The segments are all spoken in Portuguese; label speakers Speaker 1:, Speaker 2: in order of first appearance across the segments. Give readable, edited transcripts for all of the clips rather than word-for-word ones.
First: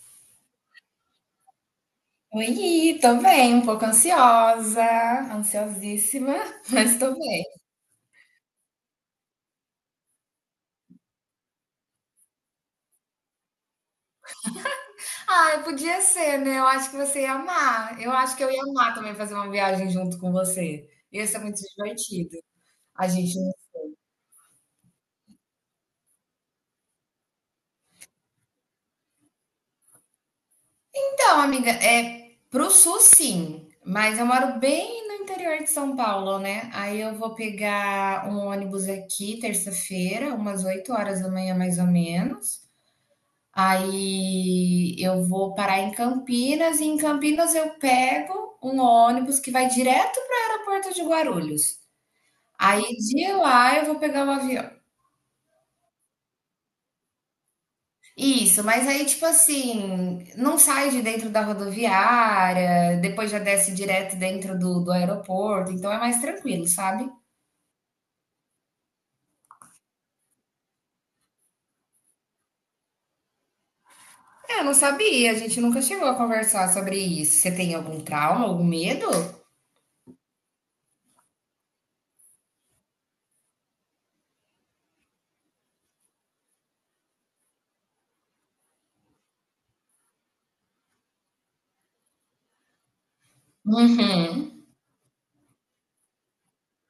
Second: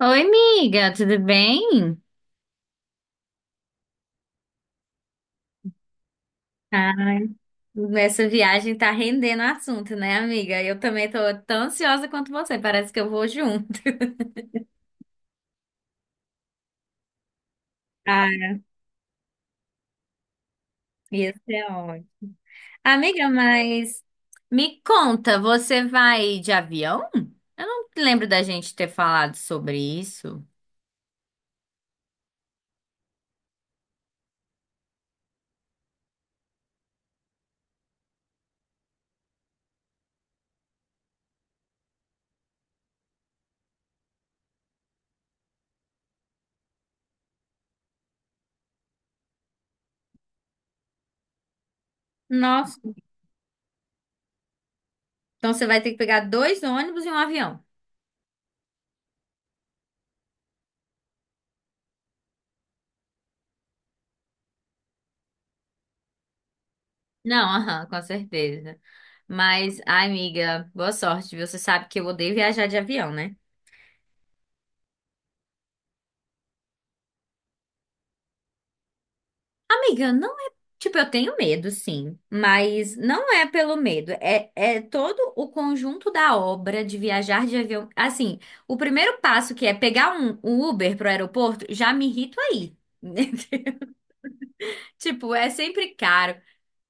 Speaker 1: Oi, amiga, tudo bem?
Speaker 2: Oi, tô bem, um pouco ansiosa, ansiosíssima, mas tô
Speaker 1: Ah,
Speaker 2: bem.
Speaker 1: essa viagem tá rendendo assunto, né, amiga? Eu também tô tão ansiosa quanto você, parece que eu vou junto.
Speaker 2: Ai, podia ser, né? Eu acho que você ia amar. Eu acho que
Speaker 1: Ah,
Speaker 2: eu ia amar também fazer uma viagem junto com você. Ia ser
Speaker 1: isso
Speaker 2: muito
Speaker 1: é ótimo.
Speaker 2: divertido. A
Speaker 1: Amiga,
Speaker 2: gente.
Speaker 1: mas me conta, você vai de avião? Eu não lembro da gente ter falado sobre isso.
Speaker 2: Então, amiga, é pro sul sim, mas eu moro bem no interior de São Paulo, né? Aí eu vou pegar um ônibus aqui terça-feira, umas 8 horas da manhã mais ou menos. Aí eu vou parar em Campinas e em Campinas eu pego um ônibus que vai direto para o aeroporto de Guarulhos.
Speaker 1: Nossa,
Speaker 2: Aí de lá eu vou pegar o avião.
Speaker 1: então você vai ter que pegar dois ônibus e um avião.
Speaker 2: Isso, mas aí tipo assim, não sai de dentro da rodoviária, depois já desce direto dentro do aeroporto, então é mais tranquilo, sabe?
Speaker 1: Não, aham, com certeza. Mas, ai, amiga, boa sorte, viu? Você sabe que eu odeio viajar de avião, né?
Speaker 2: É, eu não sabia, a gente nunca chegou a conversar sobre isso. Você tem algum trauma, algum medo?
Speaker 1: Amiga, não é. Tipo, eu tenho medo, sim, mas não é pelo medo, é todo o conjunto da obra de viajar de avião. Assim, o primeiro passo que é pegar um Uber pro aeroporto, já me irrito aí.
Speaker 2: Uhum.
Speaker 1: Tipo, é sempre caro,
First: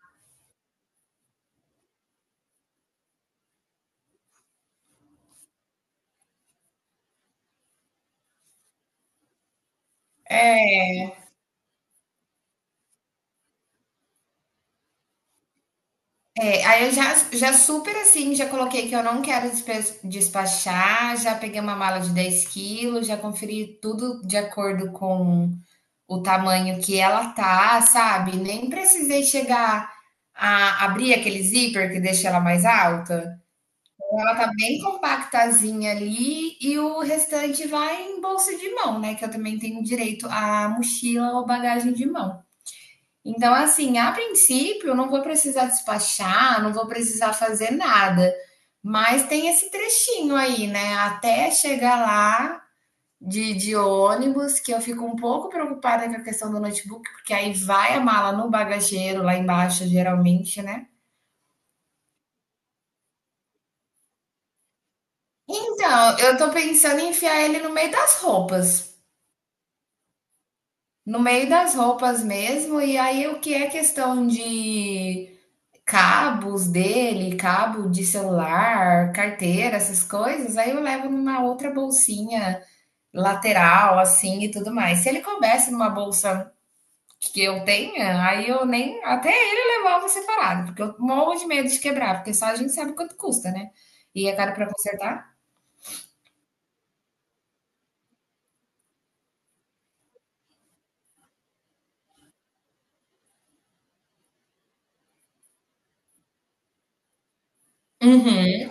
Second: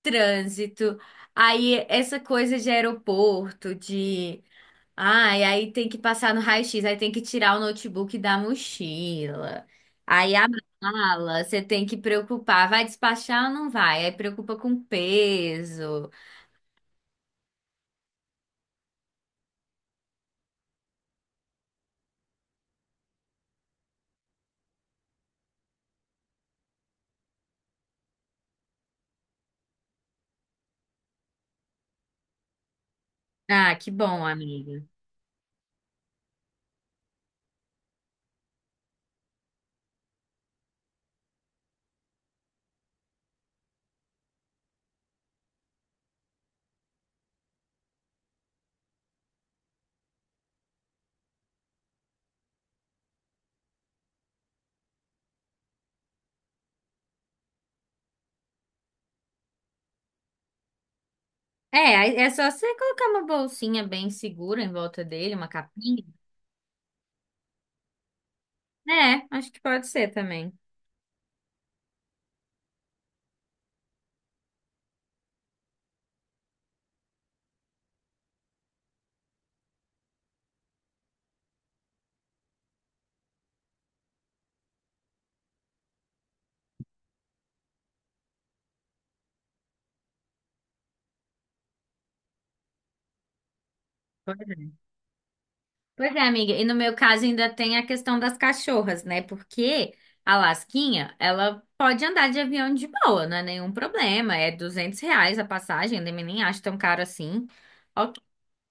Speaker 1: trânsito, aí essa coisa de aeroporto, de ah, e aí tem que passar no raio-x, aí tem que tirar o notebook da mochila. Aí a mala, você tem que preocupar, vai despachar ou não vai? Aí preocupa com peso.
Speaker 2: É, aí eu já, já super assim, já coloquei que eu não quero despachar, já peguei uma mala de 10 quilos, já conferi tudo de acordo com o tamanho que ela tá, sabe? Nem precisei chegar a abrir aquele zíper que deixa ela mais alta.
Speaker 1: Ah, que
Speaker 2: Então,
Speaker 1: bom,
Speaker 2: ela tá bem
Speaker 1: amiga.
Speaker 2: compactazinha ali e o restante vai em bolsa de mão, né? Que eu também tenho direito à mochila ou bagagem de mão. Então, assim, a princípio, eu não vou precisar despachar, não vou precisar fazer nada. Mas tem esse trechinho aí, né? Até chegar lá de ônibus, que eu fico um pouco preocupada com a questão do notebook, porque aí vai a mala no bagageiro lá embaixo, geralmente, né?
Speaker 1: É, aí é só você colocar uma bolsinha bem segura em volta dele, uma capinha.
Speaker 2: Então, eu tô pensando em enfiar ele no meio das roupas.
Speaker 1: É, acho que pode ser também.
Speaker 2: No meio das roupas mesmo, e aí o que é questão de cabos dele, cabo de celular, carteira, essas coisas, aí eu levo numa outra bolsinha lateral, assim e tudo mais. Se ele coubesse numa bolsa que eu tenha, aí eu nem. Até ele levava separado, porque eu morro de medo de quebrar, porque só a gente sabe quanto custa, né? E é caro pra consertar.
Speaker 1: Pois é, amiga. E no meu caso ainda tem a questão das cachorras, né? Porque a Lasquinha, ela pode andar de avião de boa, não é nenhum problema. É R$ 200 a passagem, eu nem acho tão caro assim. Ok.
Speaker 2: Uhum.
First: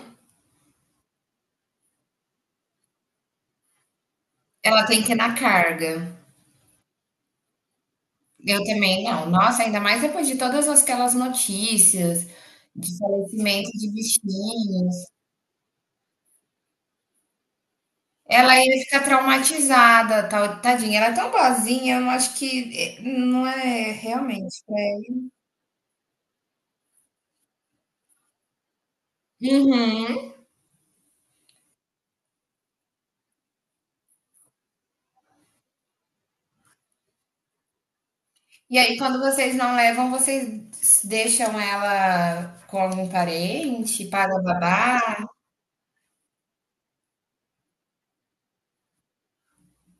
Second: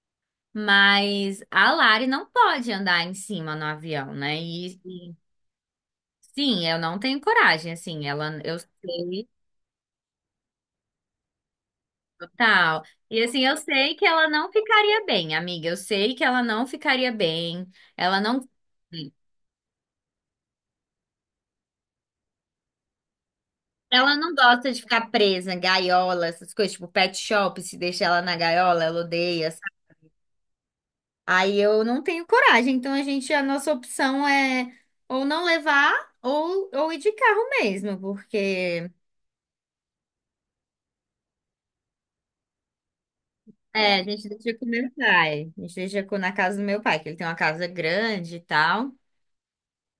Speaker 1: Mas a Lari não pode andar em cima no avião, né?
Speaker 2: Ela tem que ir na carga.
Speaker 1: Sim, eu não tenho coragem, assim. Ela, eu
Speaker 2: Eu também
Speaker 1: sei,
Speaker 2: não. Nossa, ainda mais depois de todas aquelas notícias
Speaker 1: total.
Speaker 2: de
Speaker 1: E assim, eu
Speaker 2: falecimento de
Speaker 1: sei que ela não
Speaker 2: bichinho.
Speaker 1: ficaria bem, amiga. Eu sei que ela não ficaria bem. Ela não.
Speaker 2: Ela ia ficar traumatizada, tal, tadinha. Ela é tão boazinha, eu não acho que eh, não é
Speaker 1: Ela não
Speaker 2: realmente.
Speaker 1: gosta de
Speaker 2: É.
Speaker 1: ficar presa, gaiola, essas coisas, tipo pet shop, se deixa ela na gaiola, ela odeia, sabe?
Speaker 2: Uhum.
Speaker 1: Aí eu não tenho coragem, então a gente, a nossa opção é ou não levar ou ir de carro mesmo,
Speaker 2: E
Speaker 1: porque
Speaker 2: aí, quando vocês não levam, vocês deixam ela com algum
Speaker 1: é, a
Speaker 2: parente,
Speaker 1: gente
Speaker 2: paga
Speaker 1: deixa com meu
Speaker 2: babá?
Speaker 1: pai, a gente deixa na casa do meu pai, que ele tem uma casa grande e tal.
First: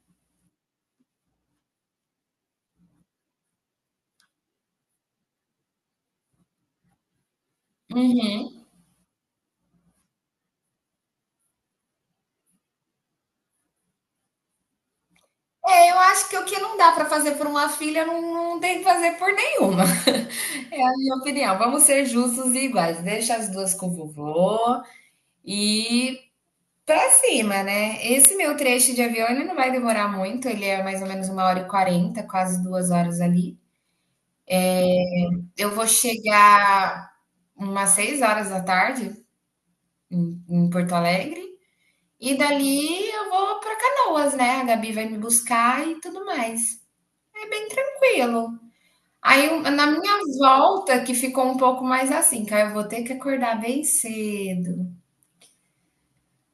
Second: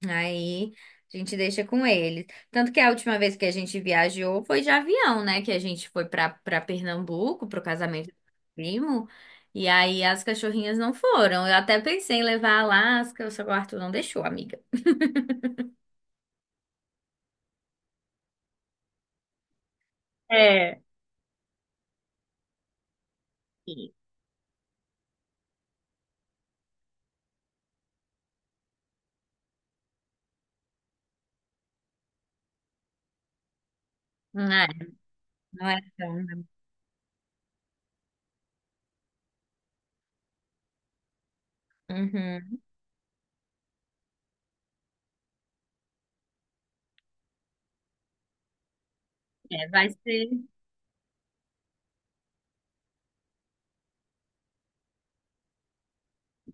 Speaker 1: Aí a gente deixa com eles. Tanto que a última vez que a gente viajou foi de avião, né? Que a gente foi para Pernambuco pro casamento do meu
Speaker 2: Uhum.
Speaker 1: primo. E aí as cachorrinhas não foram. Eu até pensei em levar a Alaska, só que o Arthur não deixou, amiga.
Speaker 2: É, eu acho que o que não dá pra fazer por uma filha, não, não tem que fazer por nenhuma.
Speaker 1: É.
Speaker 2: É a minha opinião. Vamos ser justos e iguais. Deixa as duas com o
Speaker 1: E-
Speaker 2: vovô e pra cima, né? Esse meu trecho de avião, ele não vai demorar muito, ele é mais ou menos 1 hora e 40, quase 2 horas ali.
Speaker 1: Não é, não
Speaker 2: Eu
Speaker 1: é
Speaker 2: vou
Speaker 1: tão, né?
Speaker 2: chegar umas 6 horas da tarde em, em Porto Alegre, e
Speaker 1: Uhum.
Speaker 2: dali eu vou pra Canoas, né? A Gabi vai me buscar e tudo mais. É bem tranquilo. Aí,
Speaker 1: É,
Speaker 2: na
Speaker 1: vai
Speaker 2: minha
Speaker 1: ser.
Speaker 2: volta, que ficou um pouco mais assim, que aí eu vou ter que acordar bem cedo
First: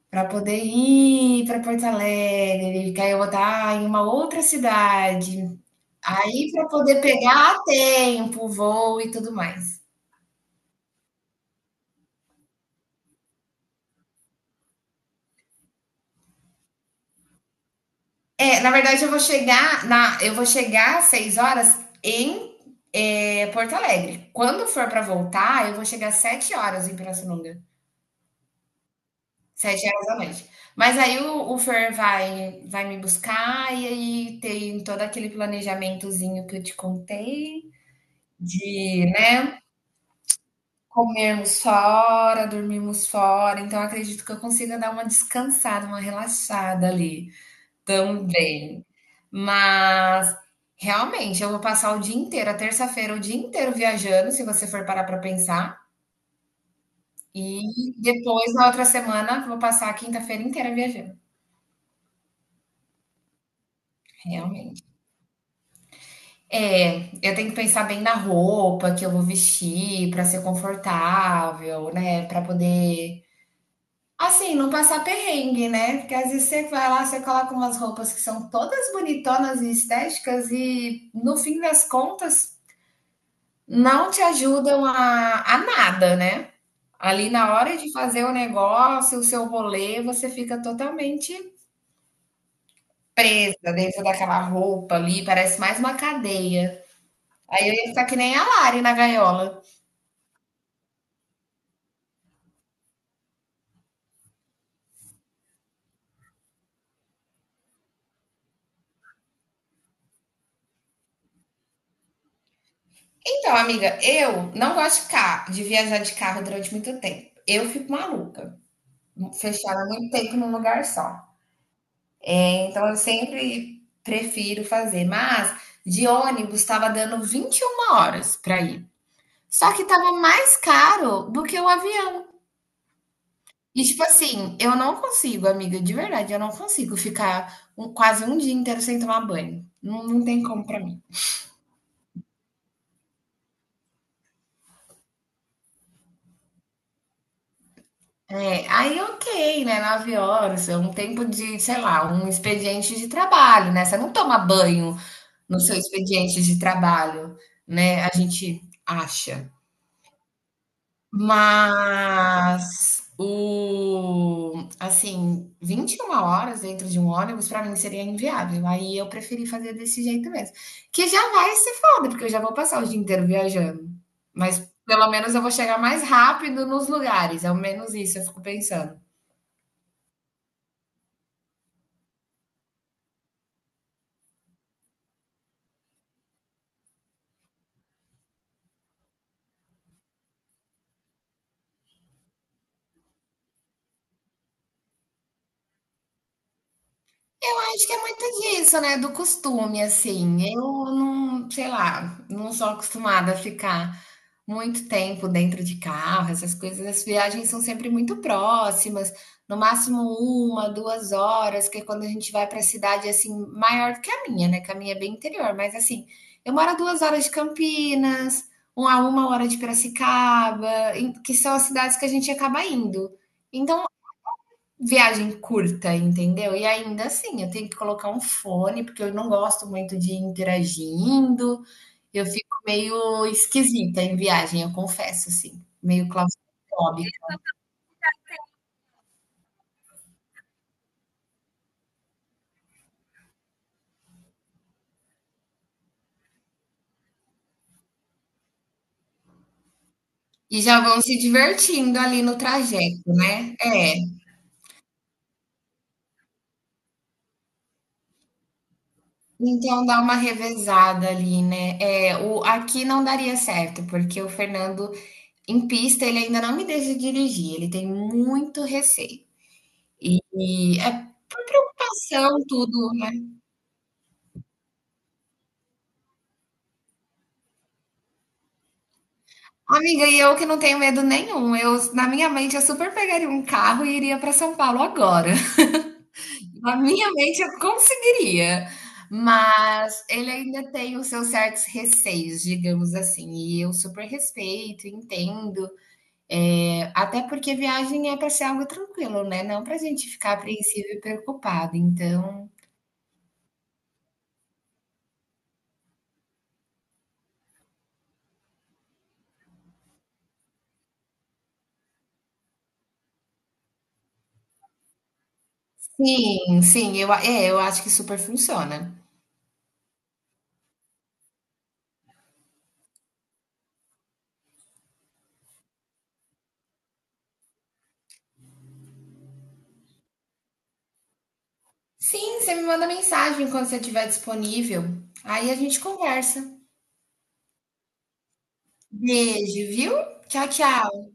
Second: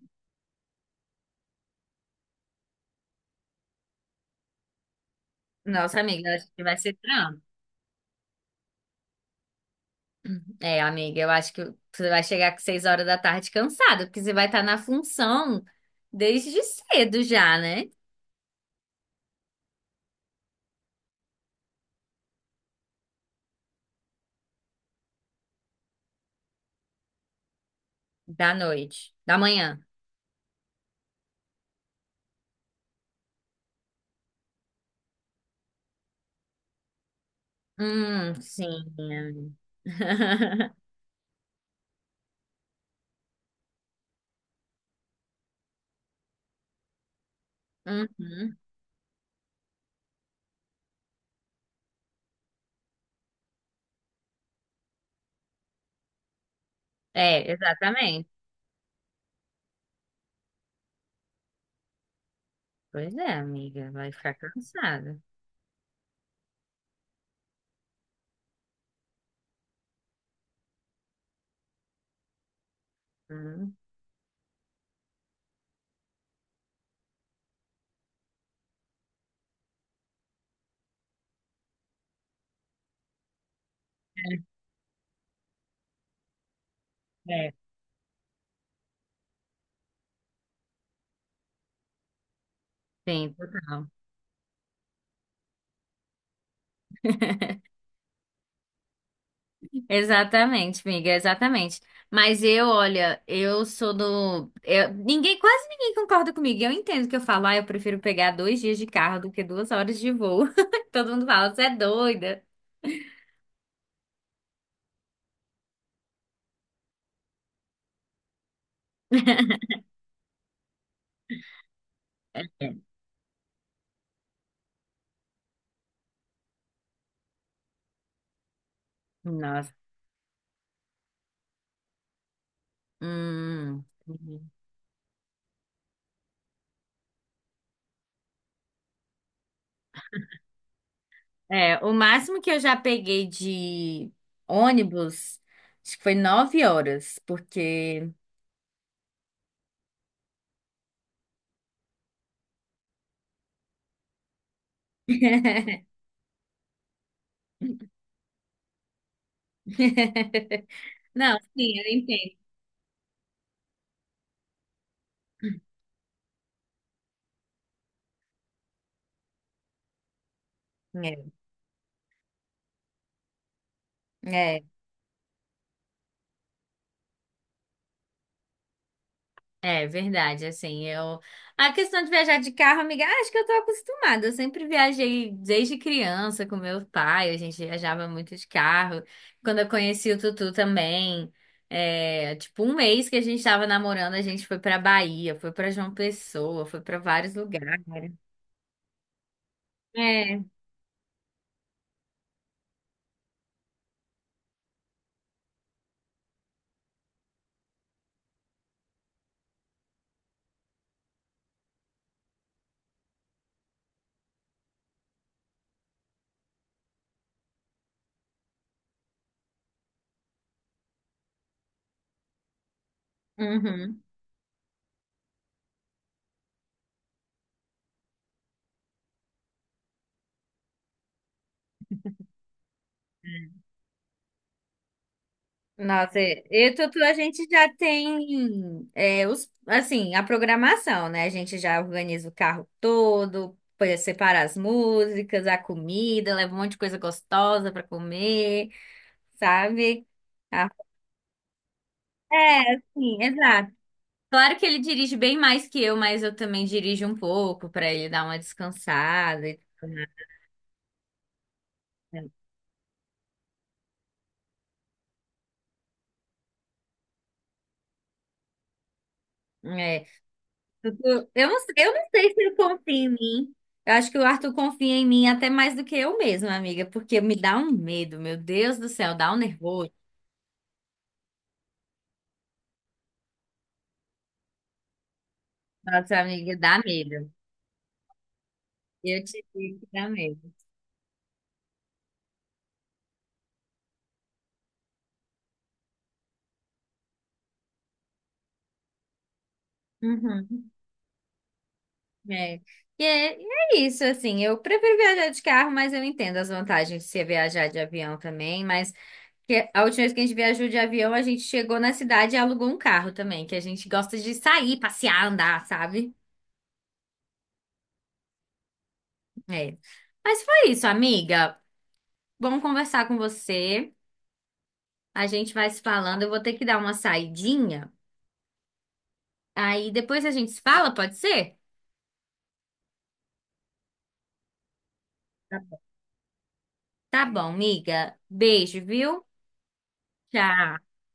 Speaker 2: para poder ir para Porto Alegre, que aí eu vou estar em uma outra cidade.
Speaker 1: Nossa, amiga, eu
Speaker 2: Aí
Speaker 1: acho que
Speaker 2: para
Speaker 1: vai ser
Speaker 2: poder
Speaker 1: trampo.
Speaker 2: pegar a tempo, voo e tudo mais.
Speaker 1: É, amiga, eu acho que você vai chegar com 6 horas da tarde cansada, porque você vai estar na função desde cedo já, né?
Speaker 2: É, na verdade eu vou chegar na, eu vou chegar às 6 horas em Porto Alegre. Quando for para voltar, eu vou chegar às 7 horas em Pirassununga,
Speaker 1: Da noite. Da manhã.
Speaker 2: 7 horas da noite. Mas aí o Fer vai me buscar e aí tem todo aquele planejamentozinho que eu te contei
Speaker 1: Sim.
Speaker 2: de, né, comermos fora, dormirmos fora. Então eu acredito que eu consiga dar uma descansada, uma relaxada ali.
Speaker 1: Uhum.
Speaker 2: Também. Mas realmente eu vou passar o dia inteiro, a terça-feira, o dia inteiro viajando, se você for parar para pensar, e
Speaker 1: É, exatamente.
Speaker 2: depois na outra semana vou passar a quinta-feira inteira viajando,
Speaker 1: Pois é, amiga, vai ficar
Speaker 2: realmente.
Speaker 1: cansada.
Speaker 2: É, eu tenho que pensar bem na roupa que eu vou vestir para ser confortável, né, para poder
Speaker 1: Hum.
Speaker 2: assim, não passar perrengue, né? Porque às vezes você vai lá, você coloca umas roupas que são todas bonitonas e estéticas, e no fim das contas, não te ajudam a nada, né. Ali
Speaker 1: É, é.
Speaker 2: na hora de fazer o negócio, o seu rolê, você fica totalmente
Speaker 1: Sim,
Speaker 2: presa
Speaker 1: total.
Speaker 2: dentro daquela roupa ali, parece mais uma cadeia. Aí eu ia ficar que nem a Lari na gaiola.
Speaker 1: Exatamente, amiga, exatamente. Mas eu, olha, eu sou do. Eu- ninguém, quase ninguém concorda comigo. Eu entendo que eu falo, ah, eu prefiro pegar 2 dias de carro do que 2 horas de voo. Todo mundo fala, você é doida.
Speaker 2: Então amiga, eu não gosto de ca de viajar de carro durante muito tempo. Eu fico maluca, fechada muito tempo num lugar só.
Speaker 1: É.
Speaker 2: Então eu sempre prefiro fazer, mas de ônibus estava dando 21 horas para ir. Só
Speaker 1: Nossa.
Speaker 2: que tava mais caro do que o avião. E
Speaker 1: Hum.
Speaker 2: tipo assim, eu não consigo, amiga, de verdade, eu não consigo ficar quase um dia inteiro sem tomar banho. Não, não tem como pra mim.
Speaker 1: É, o máximo que eu já peguei de ônibus, acho que foi 9 horas, porque.
Speaker 2: É, aí ok, né? 9 horas, é um tempo de, sei lá, um expediente de trabalho, né? Você não toma banho no seu expediente de trabalho, né? A gente acha.
Speaker 1: Não, sim, eu entendo.
Speaker 2: Mas o assim, 21 horas dentro de um ônibus para mim seria inviável, aí eu preferi fazer desse jeito mesmo, que já vai ser foda, porque eu já vou passar o dia inteiro viajando,
Speaker 1: É, é.
Speaker 2: mas pelo menos eu vou chegar mais rápido nos lugares, ao menos isso eu fico pensando.
Speaker 1: É verdade, assim, eu... A questão de viajar de carro, amiga, acho que eu tô acostumada. Eu sempre viajei desde criança com meu pai, a gente viajava muito de carro. Quando eu conheci o Tutu também, é, tipo, um mês que a gente tava namorando, a gente foi pra Bahia, foi pra João Pessoa, foi pra vários
Speaker 2: Eu
Speaker 1: lugares.
Speaker 2: acho que é muito disso, né, do costume, assim,
Speaker 1: É,
Speaker 2: eu não sei lá, não sou acostumada a ficar muito tempo dentro de carro, essas coisas, as viagens são sempre muito próximas, no máximo uma, 2 horas, que é quando a gente vai para cidade, assim, maior do que a minha, né, que a minha é bem interior, mas assim, eu moro a 2 horas de Campinas, um a 1 hora de Piracicaba, em que são as cidades que a gente acaba indo. Então
Speaker 1: uhum.
Speaker 2: viagem curta, entendeu? E ainda assim, eu tenho que colocar um fone, porque eu não gosto muito de ir interagindo. Eu fico meio esquisita em viagem, eu confesso, assim, meio
Speaker 1: Nossa, e Tutu, a
Speaker 2: claustrofóbica.
Speaker 1: gente já tem é, os, assim, a programação, né? A gente já organiza o carro todo, põe- separa as músicas, a comida, leva um monte de coisa gostosa para comer, sabe?
Speaker 2: E
Speaker 1: Ah,
Speaker 2: já vão se divertindo ali no
Speaker 1: é,
Speaker 2: trajeto,
Speaker 1: sim,
Speaker 2: né?
Speaker 1: exato.
Speaker 2: É.
Speaker 1: Claro que ele dirige bem mais que eu, mas eu também dirijo um pouco para ele dar uma descansada e
Speaker 2: Então
Speaker 1: tudo
Speaker 2: dá uma
Speaker 1: mais,
Speaker 2: revezada ali, né? É,
Speaker 1: né?
Speaker 2: o, aqui não daria certo, porque o Fernando, em pista, ele ainda não me deixa dirigir, ele tem muito receio.
Speaker 1: É.
Speaker 2: E é
Speaker 1: Eu não sei
Speaker 2: preocupação,
Speaker 1: se ele
Speaker 2: tudo,
Speaker 1: confia em
Speaker 2: né?
Speaker 1: mim. Eu acho que o Arthur confia em mim até mais do que eu mesma, amiga, porque me dá um medo, meu Deus do céu, dá um nervoso.
Speaker 2: Amiga, e eu que não tenho medo nenhum. Eu, na minha mente, eu super pegaria um carro e iria para São Paulo agora.
Speaker 1: Nossa, amiga,
Speaker 2: Na
Speaker 1: dá
Speaker 2: minha
Speaker 1: medo.
Speaker 2: mente, eu conseguiria.
Speaker 1: Eu te digo que
Speaker 2: Mas
Speaker 1: dá
Speaker 2: ele
Speaker 1: medo.
Speaker 2: ainda tem os seus certos receios, digamos assim. E eu super respeito, entendo. É, até porque viagem é para ser algo tranquilo, né? Não para a gente ficar
Speaker 1: Uhum.
Speaker 2: apreensivo e preocupado. Então,
Speaker 1: É. E é, e é isso, assim, eu prefiro viajar de carro, mas eu entendo as vantagens de você viajar de avião também, mas que a última vez que a gente viajou de avião, a gente chegou na cidade e alugou um carro também, que a gente gosta de sair, passear, andar, sabe?
Speaker 2: sim, sim, eu, é, eu acho que super funciona.
Speaker 1: É. Mas foi isso, amiga. Vamos conversar com você. A gente vai se falando. Eu vou ter que dar uma saidinha. Aí depois a gente se fala, pode ser?
Speaker 2: Sim, você me manda mensagem quando você estiver disponível. Aí a gente conversa.
Speaker 1: Tá bom, amiga. Beijo, viu?
Speaker 2: Beijo, viu? Tchau,
Speaker 1: Tchau.
Speaker 2: tchau.